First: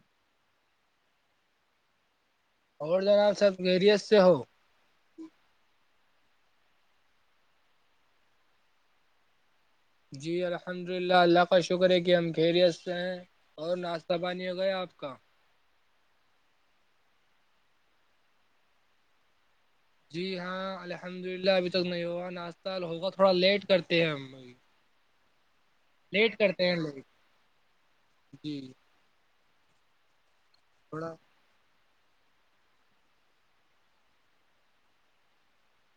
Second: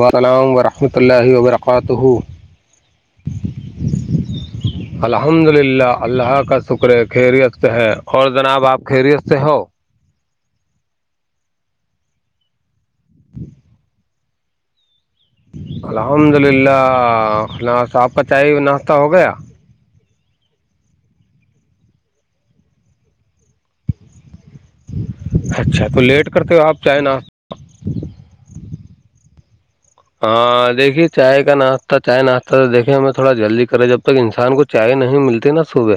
وسلام ورحمۃ اللہ وبرکاتہ اور جناب سحب اییریت سے ہو الحمد للہ اللہ کا شکر ہے خیریت سے ہے اور جناب آپ خیریت سے ہو جی الحمد للہ اللہ کا شکر ہے کہ ہم خیریت سے ہیں اور ناشتہ پانی ہو گیا آپ کا الحمد للہ صاحب کا چائے ناشتہ ہو گیا جی ہاں الحمد للہ ابھی تک نہیں ہوگا ناشتہ ہوگا تھوڑا لیٹ کرتے ہیں ہم اچھا تو لیٹ کرتے ہو آپ چاہیں نا جی ہاں دیکھیے تھوڑا چاہے ناتا چائے ناچتا تو دیکے ہمیں تھوڑا جلدی کرے جب تک انسان کو چائے نہیں ملتی نا صبح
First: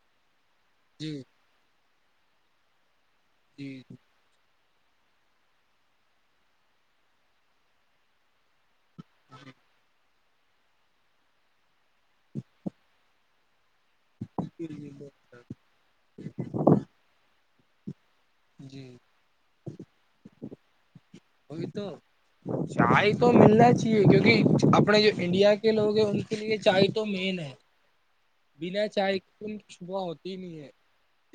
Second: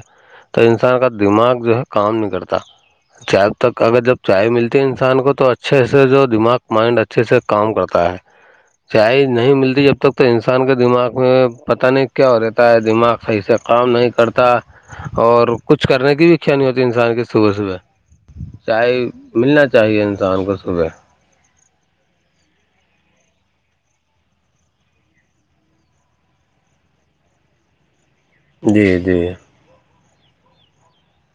تو انسان کا جی دماغ جو ہے کام نہیں کرتا جب تک جی اگر جب چائے ملتی ہے انسان کو تو اچھے سے جو دماغ مائنڈ اچھے سے کام کرتا ہے چاہ نہیں ملتی جب تک تو انسان کے دماغ میں پتہ نہیں کیا ہو رہتا ہے دماغ صحیح سے کام نہیں کرتا جی جی اور کچھ کرنے کی بھی ک نہیں ہوتی انسان کی صبح صبح جی چائے ملنا چاہیے انسان کو صبح ہوگی تو چائے تو ملنا چاہیے کیونکہ اپنے جو انڈیا کے لوگ ہیں ان کے لیے چائے تو مین ہے بنا جی چائے جی ک ان کی شبہ ہوتی نہیں ہے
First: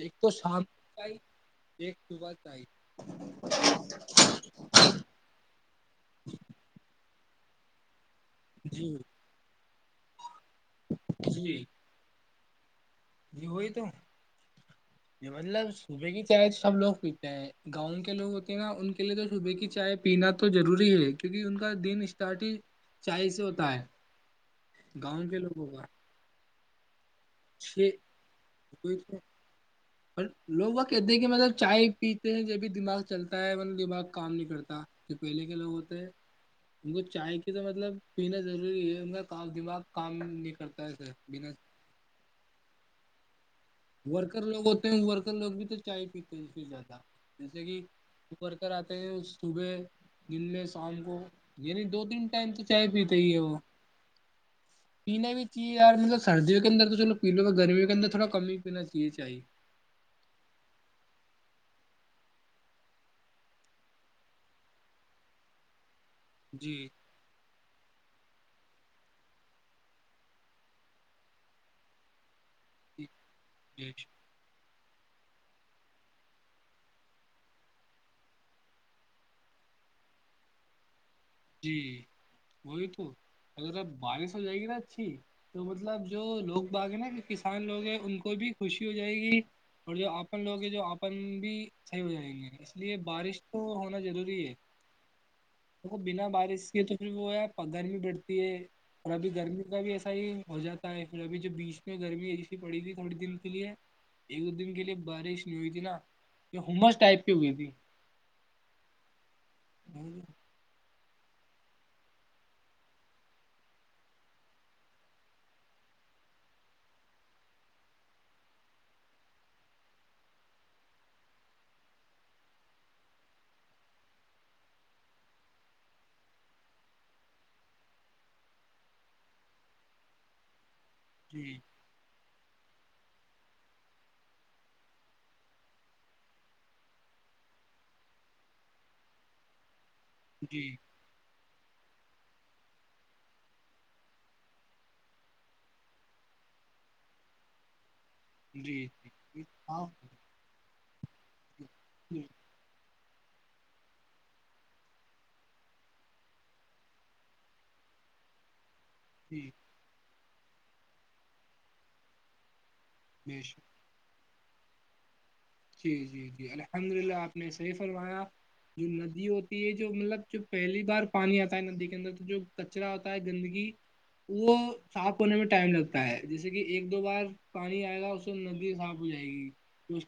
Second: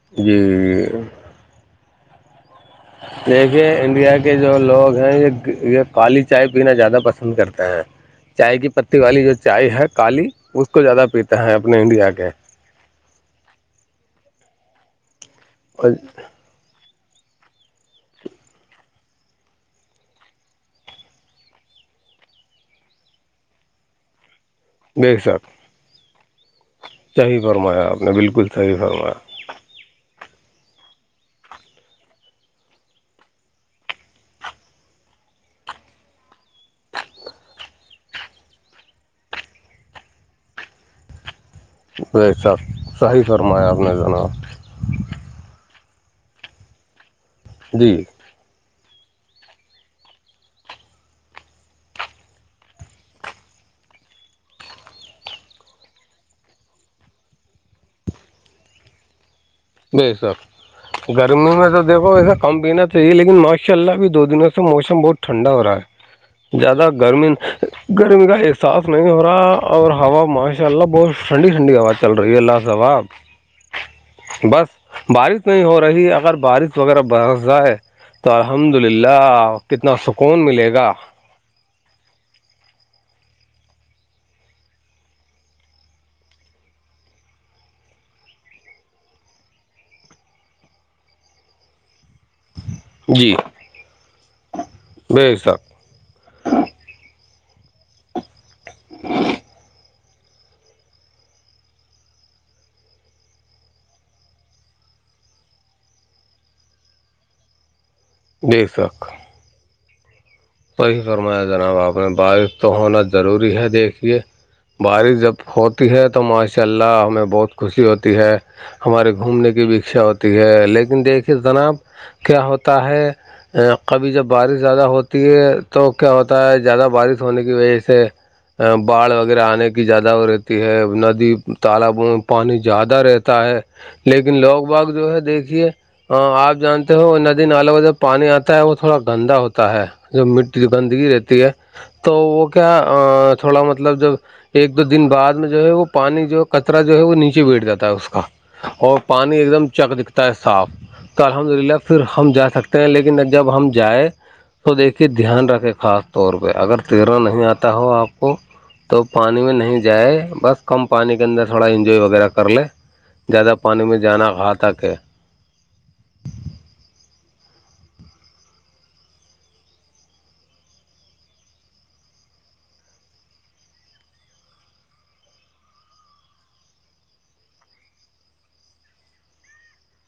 ایک تو جی شام تئی ایک صبح تئی دیکھیے انڈیا کے جو لوگ ہیں یہ یہ کالی چائے پینا زیادہ پسند کرتے ہیں چائے کی جی پتی والی جو چائے ہے کالی اس کو زیادہ پیتا ہیں جی اپنے انڈیا کے جی وہی تو یہ مطلب اور صبح کی چائے تو سب لوگ پیتے ہیں گاؤں کے لوگ ہوتے ہیں نا ان کے لیے تو صبح کی چائے پینا تو ضروری ہے کیونکہ ان کا دن اسٹارٹ ہی چی سے ہوتا ہے بے گاؤں کے شک لوگوں کا صحیح فرمایا چھ آپ نے بالکل صحیح فرمایا پر لوگ وہ کہتے ہیں کہ مطلب چائے پیتے ہیں جب بھی دماغ چلتا ہے ن دماغ کام نہیں کرتا جو پہلے کے لوگ ہوتے ہیں ان کو چائے کی تو مطلب پینا ضروری ہے ان کاف دماغ کام نہیں کرتا ہے اسے پینا ویسا صحی فرمایا نے جناب ورکر لوگ ہوتے ہیں ورکر لوگ بھی تو چائے پیتے ہیں زیادہ جیسے کہ جی اپر کر آتے ہیں صبح دن میں شام کو یعنی دو تین ٹائم تو چائے پیتے ہی ہیں وہ پینا بھی چاہیےیار مطلب سردیوں کے اندر تو چلو پی لو گرمیوں کے اندروڑا کم ہی پینا چاہیے چاہے ب سر گرمی میں تو دھو ایسا کم پینا چاہیے لیکن ماشاء اللہ ا بھی دو دنوں سے موسم بہت ٹھنڈا ہو رہا ہے جی زیادہ گرمی گرمی کا احساس نہیں ہو رہا اور ہوا ماشاء اللہ بہت ٹھنڈی ٹھنڈی ہوا چل رہی ہے اللہ صاحاب جیچ بس بارش نہیں ہو رہی اگر بارش وغیرہ برس جائے تو الحمد للہ کتنا سکون ملے گا جی وہے تو اذر باہے سب جائگے جاچھی تو مطلب جو لوگ باغ ہیں نا کسان لوگ ہیں ان کو بھی خوشی ہو جائے گی اور جو اپپن لوگ ہیں جو اپن بھی صحیح ہو جائیں گے اس لیے جی بارش تو ہونا ضروری ہے بے شک د بنا بارش کے تو پھر وہ ہے گرمی بڑھتی ہے اور ابھی گرمی کا بھی ایسا ہی ہو جاتا ہے پھر ابھی جو بیچ میں گرمی ایسی پڑی تھی تھوڑی دن کے لیے ایک دو دن کے لیے بارش نہیں ہوئی تھی نا یہ ہوس ٹائپ کی ہوئی تھی دے سک ہوں وہی فرمایا جناب آپ نے بارش تو ہونا ضروری ہے دیکھیے بارش جب ہوتی ہے تو ماشاء اللہ ہمیں بہت خوشی ہوتی ہے ہمارے گھومنے کی بھی اچھا ہوتی ہے لیکن دیکھیے جناب کیا ہوتا ہے کبھی جب بارش زیادہ ہو تو کیا ہوتا ہے زیادہ بارش ہونے کی وجہ سے باڑھ وغیرہ آنے کی زیادہ رہتی ہے ندی جی تالاب پانی زیادہ رہتا ہے لیکن لوگ باغ جو ہے دیکھیے آپ جانتے ہو ندی نالے کا جب پانی آتا ہے وہ تھوڑا گندا ہوتا ہے جو مٹی جی گندگی رہتی ہے تو وہ کیا تھوڑا مطلب جب ایک دو دن بع میں جو ہے وہ پانی جو ہے کچرا جو ہے وہ نیچے بیٹھ جاتا ہے اس کا جی اور جی پانی جی ایک دم ہاں چک دکھتا ہے صاف تو الحمد للہ پھر جی ہم جا سکتے ہیں لیکن جب ہم جائ اس کو دیکھیے دھیان رکھے خاص طور پہ اگر تیرنا نہیں آتا ہو آپ کو تو پانی جی میں نہیں جائے بس کم پانی کے اندر تھوڑا انجوائے وغیرہ کر لے بے زیادہ شک پانی میں جانا گھا تک ہے جی جی جی الحمد للہ آپ نے صحیح فرمایا جو ندی ہوتی ہے جو مطلب جو پہلی بار پانی آتا ہے ندی کے اندر تو جو کچرا ہوتا ہے گندگی وہ صاف ہونے میں ٹائم لگتا ہے جیسے کہ ایک دو بار پانی آئے گا تو ندی صاف ہو جائے گی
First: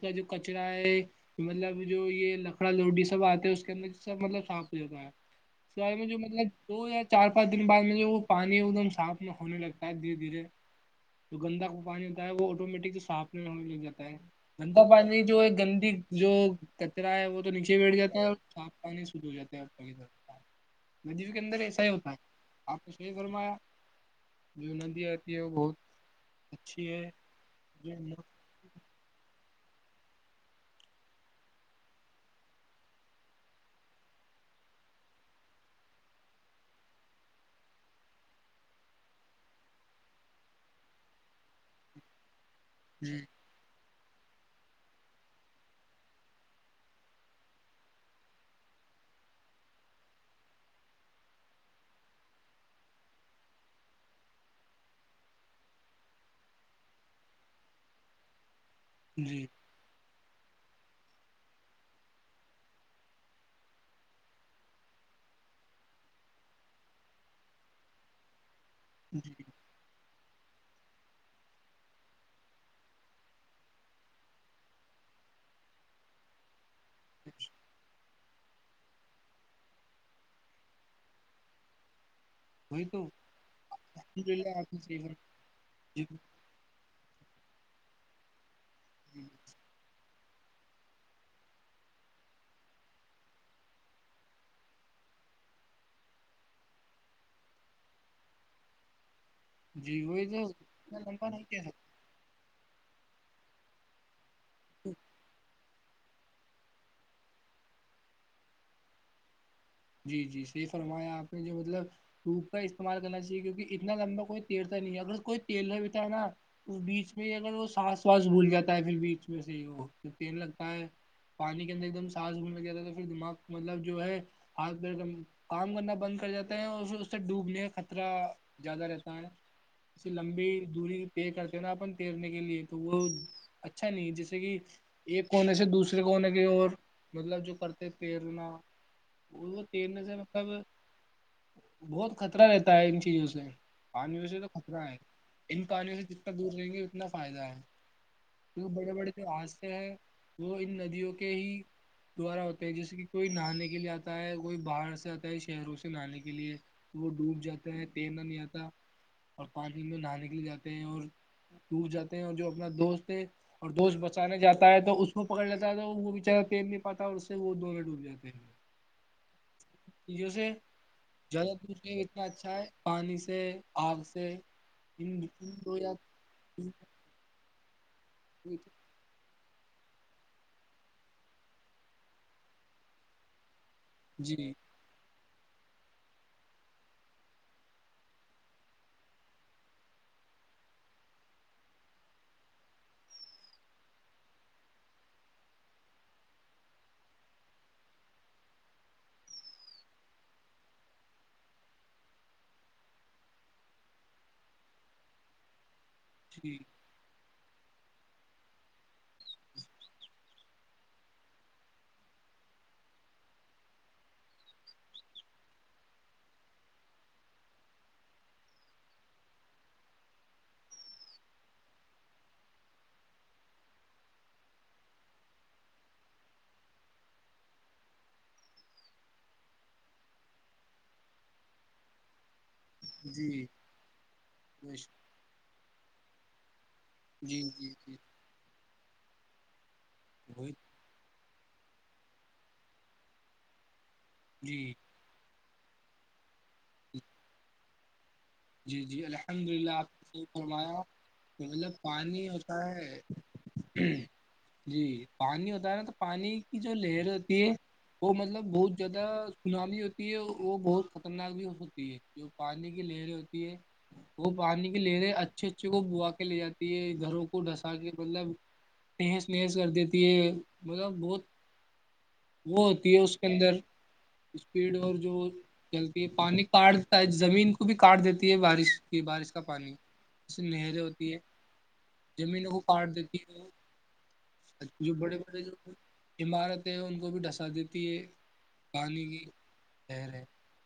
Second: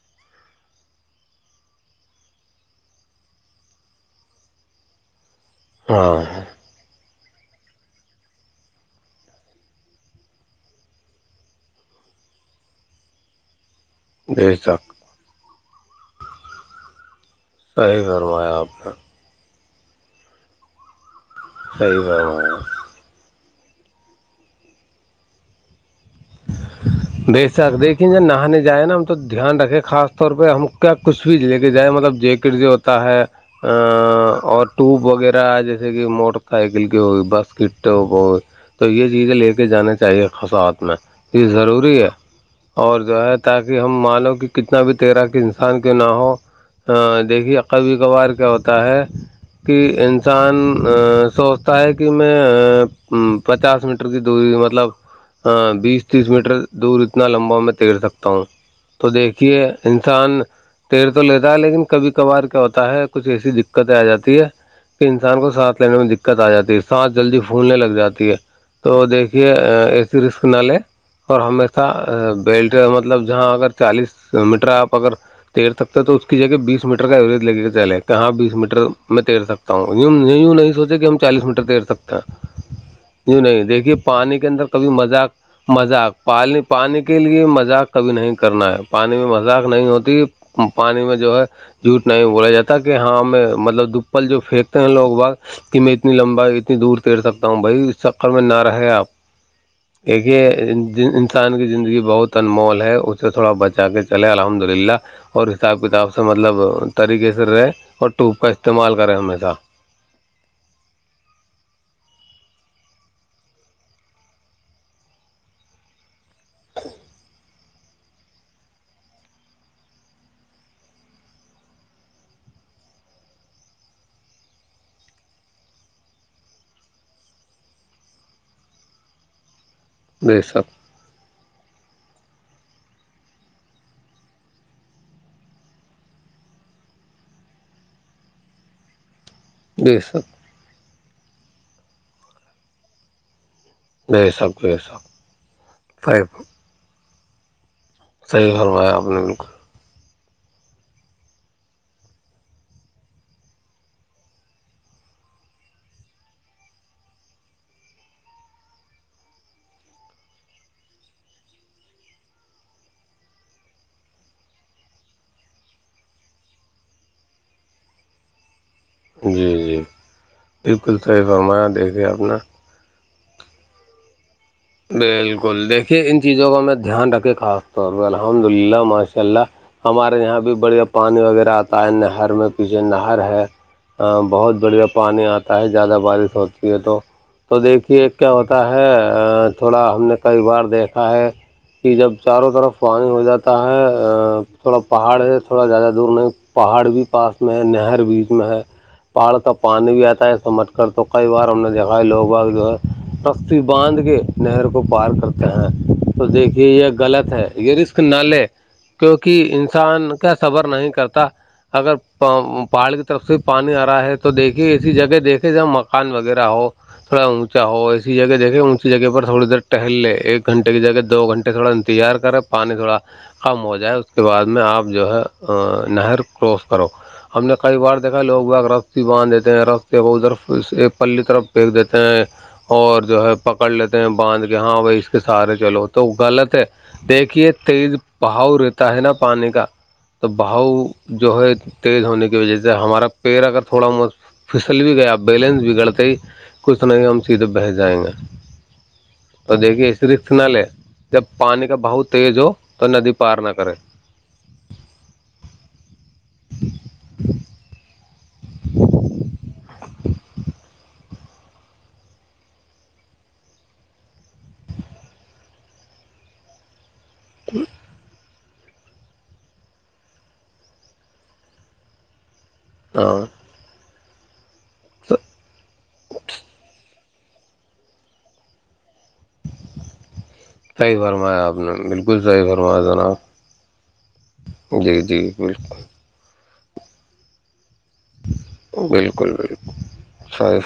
ا کا جو کچرا ہے کہ مطلب جو یہ لکڑا لوڈی سب آتے ہے اس کے اندر سب مطلب صاف ہو جتا ہے س میں ہاں جو مطلب دو یا چار پانچ دن بعد میں جو وہ پانی ایک دم صاف نہ ہونے لگتا ہے دھیرے دھیرے تو گندا کو پانی ہوتا ہے وہ آٹومیٹک سے صاف نہیں ہونے لگ جاتا ہے بے گندا شک پانی جو ہے گندی جو کچرا ہے وہ تو نیچے بیٹھ صحیح جاتا ہے اور فرمایا صاف آپ نے پانی جات ہیں ندی کے اندر ایسا ہی صحیح ہوتا ہے فرمایا آپ تو ہی فرمایا جو ندی آتی ہے وہ بہت اچھی ہے بے شک دیکیں جب جو نہانے جائے نا تو دھیان رکھے خاص طور پہ ہم کیا کچھ بھی لے کے جائیں مطلب جیکٹ جو ہوتا ہے اور ٹوب وغیرہ جیسے کہ موٹر سائیکل کی ہوئی باسکٹ ٹوپ ہوئی تو یہ چیزیں لے کے جانا چاہیے خساات میں یہ ضروری ہے اور جی جو ہے تاکہ ہم مانو کہ کتنا بھی تیرا کہ انسان کیوں نہ ہو ہاں دیکھیے کبھی کبھار کیا ہوتا ہے کہ انسان سوچتا ہے کہ میں پچاس میٹر کی دوری مطلب بیس تیس میٹر دور اتنا لمبا میں تیر سکتا ہوں تو جی دیکھیے انسان تیر تو لیتا ہے لیکن کبھی کبھار کیا ہوتا ہے کچھ ایسی دقتیں آ جاتی ہے کہ انسان کو ساتھ لینے میں دقت آ جاتی ہے سانس جلدی پھولنے لگ جاتی ہے تو جی دیکھیے ایک رسک نہ لے اور ہمیشہ بیلٹ مطلب جہاں اگر چالیس میٹر آپ اگر تیر تک تو اس کی جگہ بیس میٹر کا ایوریج لگے گا چلے کہ ہاں بیس میٹر میں تیر سکتا ہوںی یوں نہیں سوچے کہ ہم چالیس میٹر تیر سکتے وہی تو نہیںی نہیں دیکھیے الحمد پانی کے للہ اندر آپ نے کبھی صحیح مذاق مذاق فرمایا۔ پالانی پانی کے لیے مذاق کبھی نہیں کرنا ہے پانی میں مذاق نہیں ہوتی پانی میں جو ہے جھوٹ نہیں بولا جاتا کہ ہاں ہم مطلب دپل جو پھینکتے ہیں لوگ بگ کہ میں اتنی لمبا اتنی دور تیر سکتا ہوں بھائی اس شقر میں نہ رہے آپ جی وہی کہ تو اتنا لمبا نہیں انسان کی کہہ سکتے زندگی بہت مال ہے اسے تھوڑا بچا کے چلے الحمد للہ اور اس حساب کتاب سے مطلب طریقے سے رہیں اور ٹوپ کا استعمال کریں ہمیشہ جی جی صحیح فرمایا آپ نے جو مطلب دھوپ کا استعمال کرنا چاہیے کیونکہ اتنا لمبا کوئی تیلتا نہیں ہے اگر کوئی تیل ہو بھیتا ہے نا اس بیچ میں ہی اگر وہ سانس واس بھول جاتا ہے پھر بیچ میں سے وہ تو تل لگتا ہے پانی کے اندر ایک دم سانس گننے جاتا ہے تو پھر دماغ مطلب جو ہے ہاتھ پیرم کام کرنا بند کر جاتا ہے اور پھر اس سے ڈوبنے خطرہ زیادہ رہتا ہے اس سے بے لمبی شک دوری پے کرتے ہیں نا اپن تیرنے کے لیے تو وہ اچھا نہیں ہے جیسے کہ ایک کونے سے دوسرے کونے کی اور مطلب جو کرتے تیرنا وہ بے تیرنے سے شک مطلب بہت خطرہ رہتا ہے ان چیزوں سے پانیوں بے سے تو شک بے خطرہ ہے شک ان پانیوں سے جتنا صحیح دور رہیں گے اتنا فائدہ ہے صحیح کی بڑے فرمایا آپ بڑے نے تھے آج بالکل ہے وہ ان ندیوں کے ہی دوارا ہوتے ہیں جیسے کہ کوئی نہانے کے لیے آتا آتا ہے کوئی باہر سے آتا ہے شہروں سے نہانے کے لیے تو وہ ڈوب جاتا ہے تیر نہ نہیں آتا اور پانی میں نہانے کےلے جاتے ہیں اور ٹور جاتے ہیں اور جو اپنا دوست ہے اور دوش بچانے جاتا ہے تو اس کو پکڑ لیتا ہے تو وہ بچارہ تیل نہیں پاتا ہے اس سے وہ دگے ڈوب جاتے ہیں جی جی ج سے بالکل صحیح زیادہ فرمایا ت دیکھیے آپ اتنا نے اچھا ہے پانی سے آگ سے تین تین بالکل دو یا دیکھیے ان چیزوں کا تین میں دھیان رکھے خاص طور پہ الحمد ہوئی تھی. للہ ماشاء اللہ ہمارے یہاں بھی بڑھیا پانی وغیرہ آتا ہے نہر میں پیچھے نہر ہے ہاں جی بہت بڑھیا پانی آتا ہوتا ہے زیادہ بارش ہوتی ہے تو تو دیکھیے کیا ہوتا ہے تھوڑا ہم نے کئی بار دیکھا ہے کہ جب چاروں طرف پانی ہو جاتا ہے تھوڑا پہاڑ ہے تھوڑا زیادہ دور نہیں پہاڑ بھی پاس میں ہے نہر بیچ میں ہے پہاڑ تو پانی بھی آتا ہے سمٹ کر تو کئی بار ہم نے دیکھا ہے لوگ باگ جو ہے رختی باندھ کے نہر کو پار کرتے ہیں تو جی دیکھیے یہ غلط ہے یہ ر نہ لے کیونکہ انسان کا صبر نہیں کرتا اگر پہاڑ کی طرف سے پانی آ رہا ہے تو دیکھیے ایسی جگہ دیکھے جہ مکان وغیرہ ہو تھوڑا اونچا ہو اسسی جگہ دیکیں اونچی جگہ پر تھوڑی دیر ٹہل لے ایک گھنٹے کی جگہ دو گھنٹے تھوڑا انتظار کرے پانی تھوڑا کم ہو جائے اس کے بعد میں آپ جو ہے نہر کروس کرو ہم نے کئی بار دیکھا ہے لوگ بگ رستی باندھ دیتے ہیں رستے ب ادھرف ایک پلی طرف پک دیتے ہیں اور جو ہے جی پکڑ لیتے ہیں باندھ کے ہاں بش بھائی اس کے سارے چلو تو غلط ہے جی دیکھیے جی تیز جی بہاؤ رہتا ہے نا پانی کا تو وہی بہاؤ جو ہے تیز ہونے کی وجہ سے ہمارا پیڑ اگر تھوڑا مہت جی پھسل بھی گیا اب بیلنس بگڑتے ہی کچھ ط نہ کہ ہم سیدھے بہس جائیں گے جی جی الحمد تو للہ آپ دیکھیے اس کے رسک نہ لے فرمایا جب پانی کا مطلب بہاؤ پانی تیز ہو ہوتا تو ہے ندی پار نہ کرے جی پانی ہوتا ہے نا تو پانی کی جو لہر ہوتی ہے وہ مطلب بہت زیادہ سناامی ہوتی ہے وہ بہت خطرناک بھی ہو سکتی ہے جو پانی کی لہریں ہوتی ہے وہ پانی کی لہریں اچھے اچھے کو بو کے لے جاتی گھروں کو ڈھسا کے مطلب نہیز نہہیز کر دیتی ہے مطلب بہت وہ ہوتی ہے اس ہاں کے اندر اسپیڈ اور جو چلتی ہے پانی کاٹ زمین کو بھی کاٹ دیتی ہے بارش کی بارش پانی ج سے نہریں صحیح ہوتی ہے فرمایا آپ نے بالکل صحیح جمینوں کو فرمایا کاٹ جناب دیتی ہے وہ جو جی بڑے جی بڑے جو بالکل عمارت ہے ان کو بھی ڈھسا دیتی ہے پانی کی بالکل بالکل لہر ہے صحیح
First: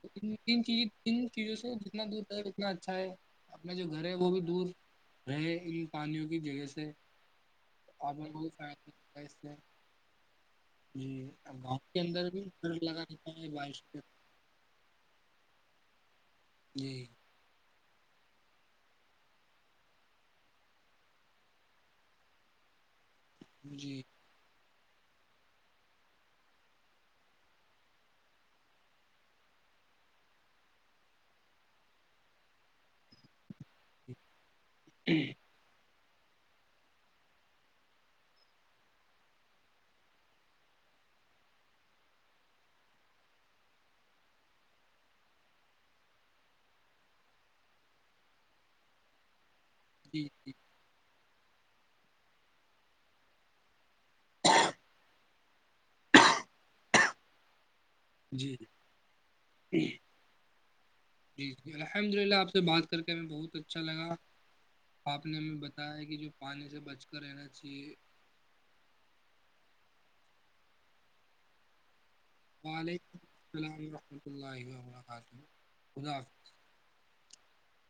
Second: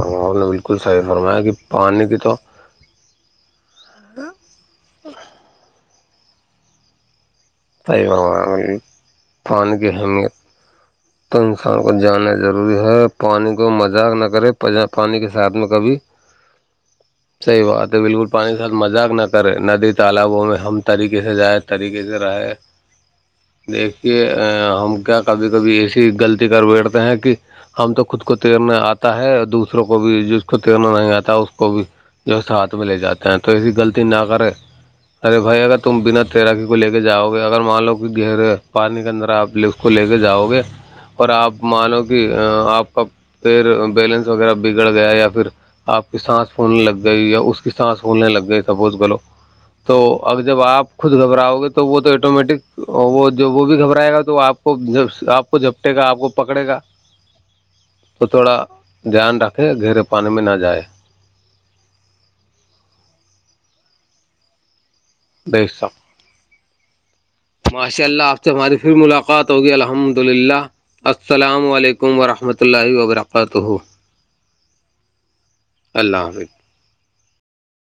تو ان نے بالکل صحیح فرمایا کہ پانی کی تو کتنا اچھا ہے اپنا جو گھر ہے وہ بھی دور رہے ان پانیوں کی جگہ سے صحیح آ بہت فرمایا فائدہتا اس میں پانی کی اہمیت تو انسان گاؤں کو کے اندر جانا بھی ڈر ضروری ہے لگا رہتا ہے پانی کو بارش کا مذاق نہ کرے پ پانی کے ساتھ میں کبھی جی صحیح بات ہے بالکل پانی کے ساتھ مذاق نہ کرے ندی تالابوں میں ہم طریقے سے جائیں طریقے سے رہے جی دیکھیے ہم کیا کبھی کبھی ایسی غلطی کر بیٹھتے ہیں کہ ہم تو خود کو تیرنا آتا ہے دوسروں کو بھی جس کو تیرنا نہیں آتا اس کو بھی جو ساتھ میں لے جاتے ہیں تو ایسی غلط نہ کریں ارے بھائی اگر تم بنا تیراکی کو ل کے جاؤ گے کوئی اگر مان لو کہ گہرے پانی کے اندر آپ ل اس کو لے کے جاؤ گے اور آپ مانو کہ آپ کا پھر بیلنس وغیرہ بگڑ گیا یا پھر آپ کی سانس پھولنے لگ گئی یا اس کی سانس پھولنے لگ گئی سپوز بلو تو جی اگر جب آپ خود گھبراؤ گے تو وہ تو ایٹومیٹک اور وہ جو وہ بھی گھبرائے گا تو آپ کو آپ کو جھپٹے گا آپ کو پکڑے گا تو تھوڑا جی دھیان رکھے جی گھیرے پانی میں نہ جائے جی جی الحمد للہ آپ سے بات کر کے ہمیں بہت اچھا لگا آپ نے ہمیں بے بتایا ہے شک کہ جو پانی سے بچ کر رہنا چاہیے ہمہاری پھر ملاقات ہوگی الحمد للہ السلام علیکم ورحمۃہ رحمۃہ اللہ وعلیکم وبرکاتہ السلام ورحمۃ اللہ وبرکاتہ اللہ حافظ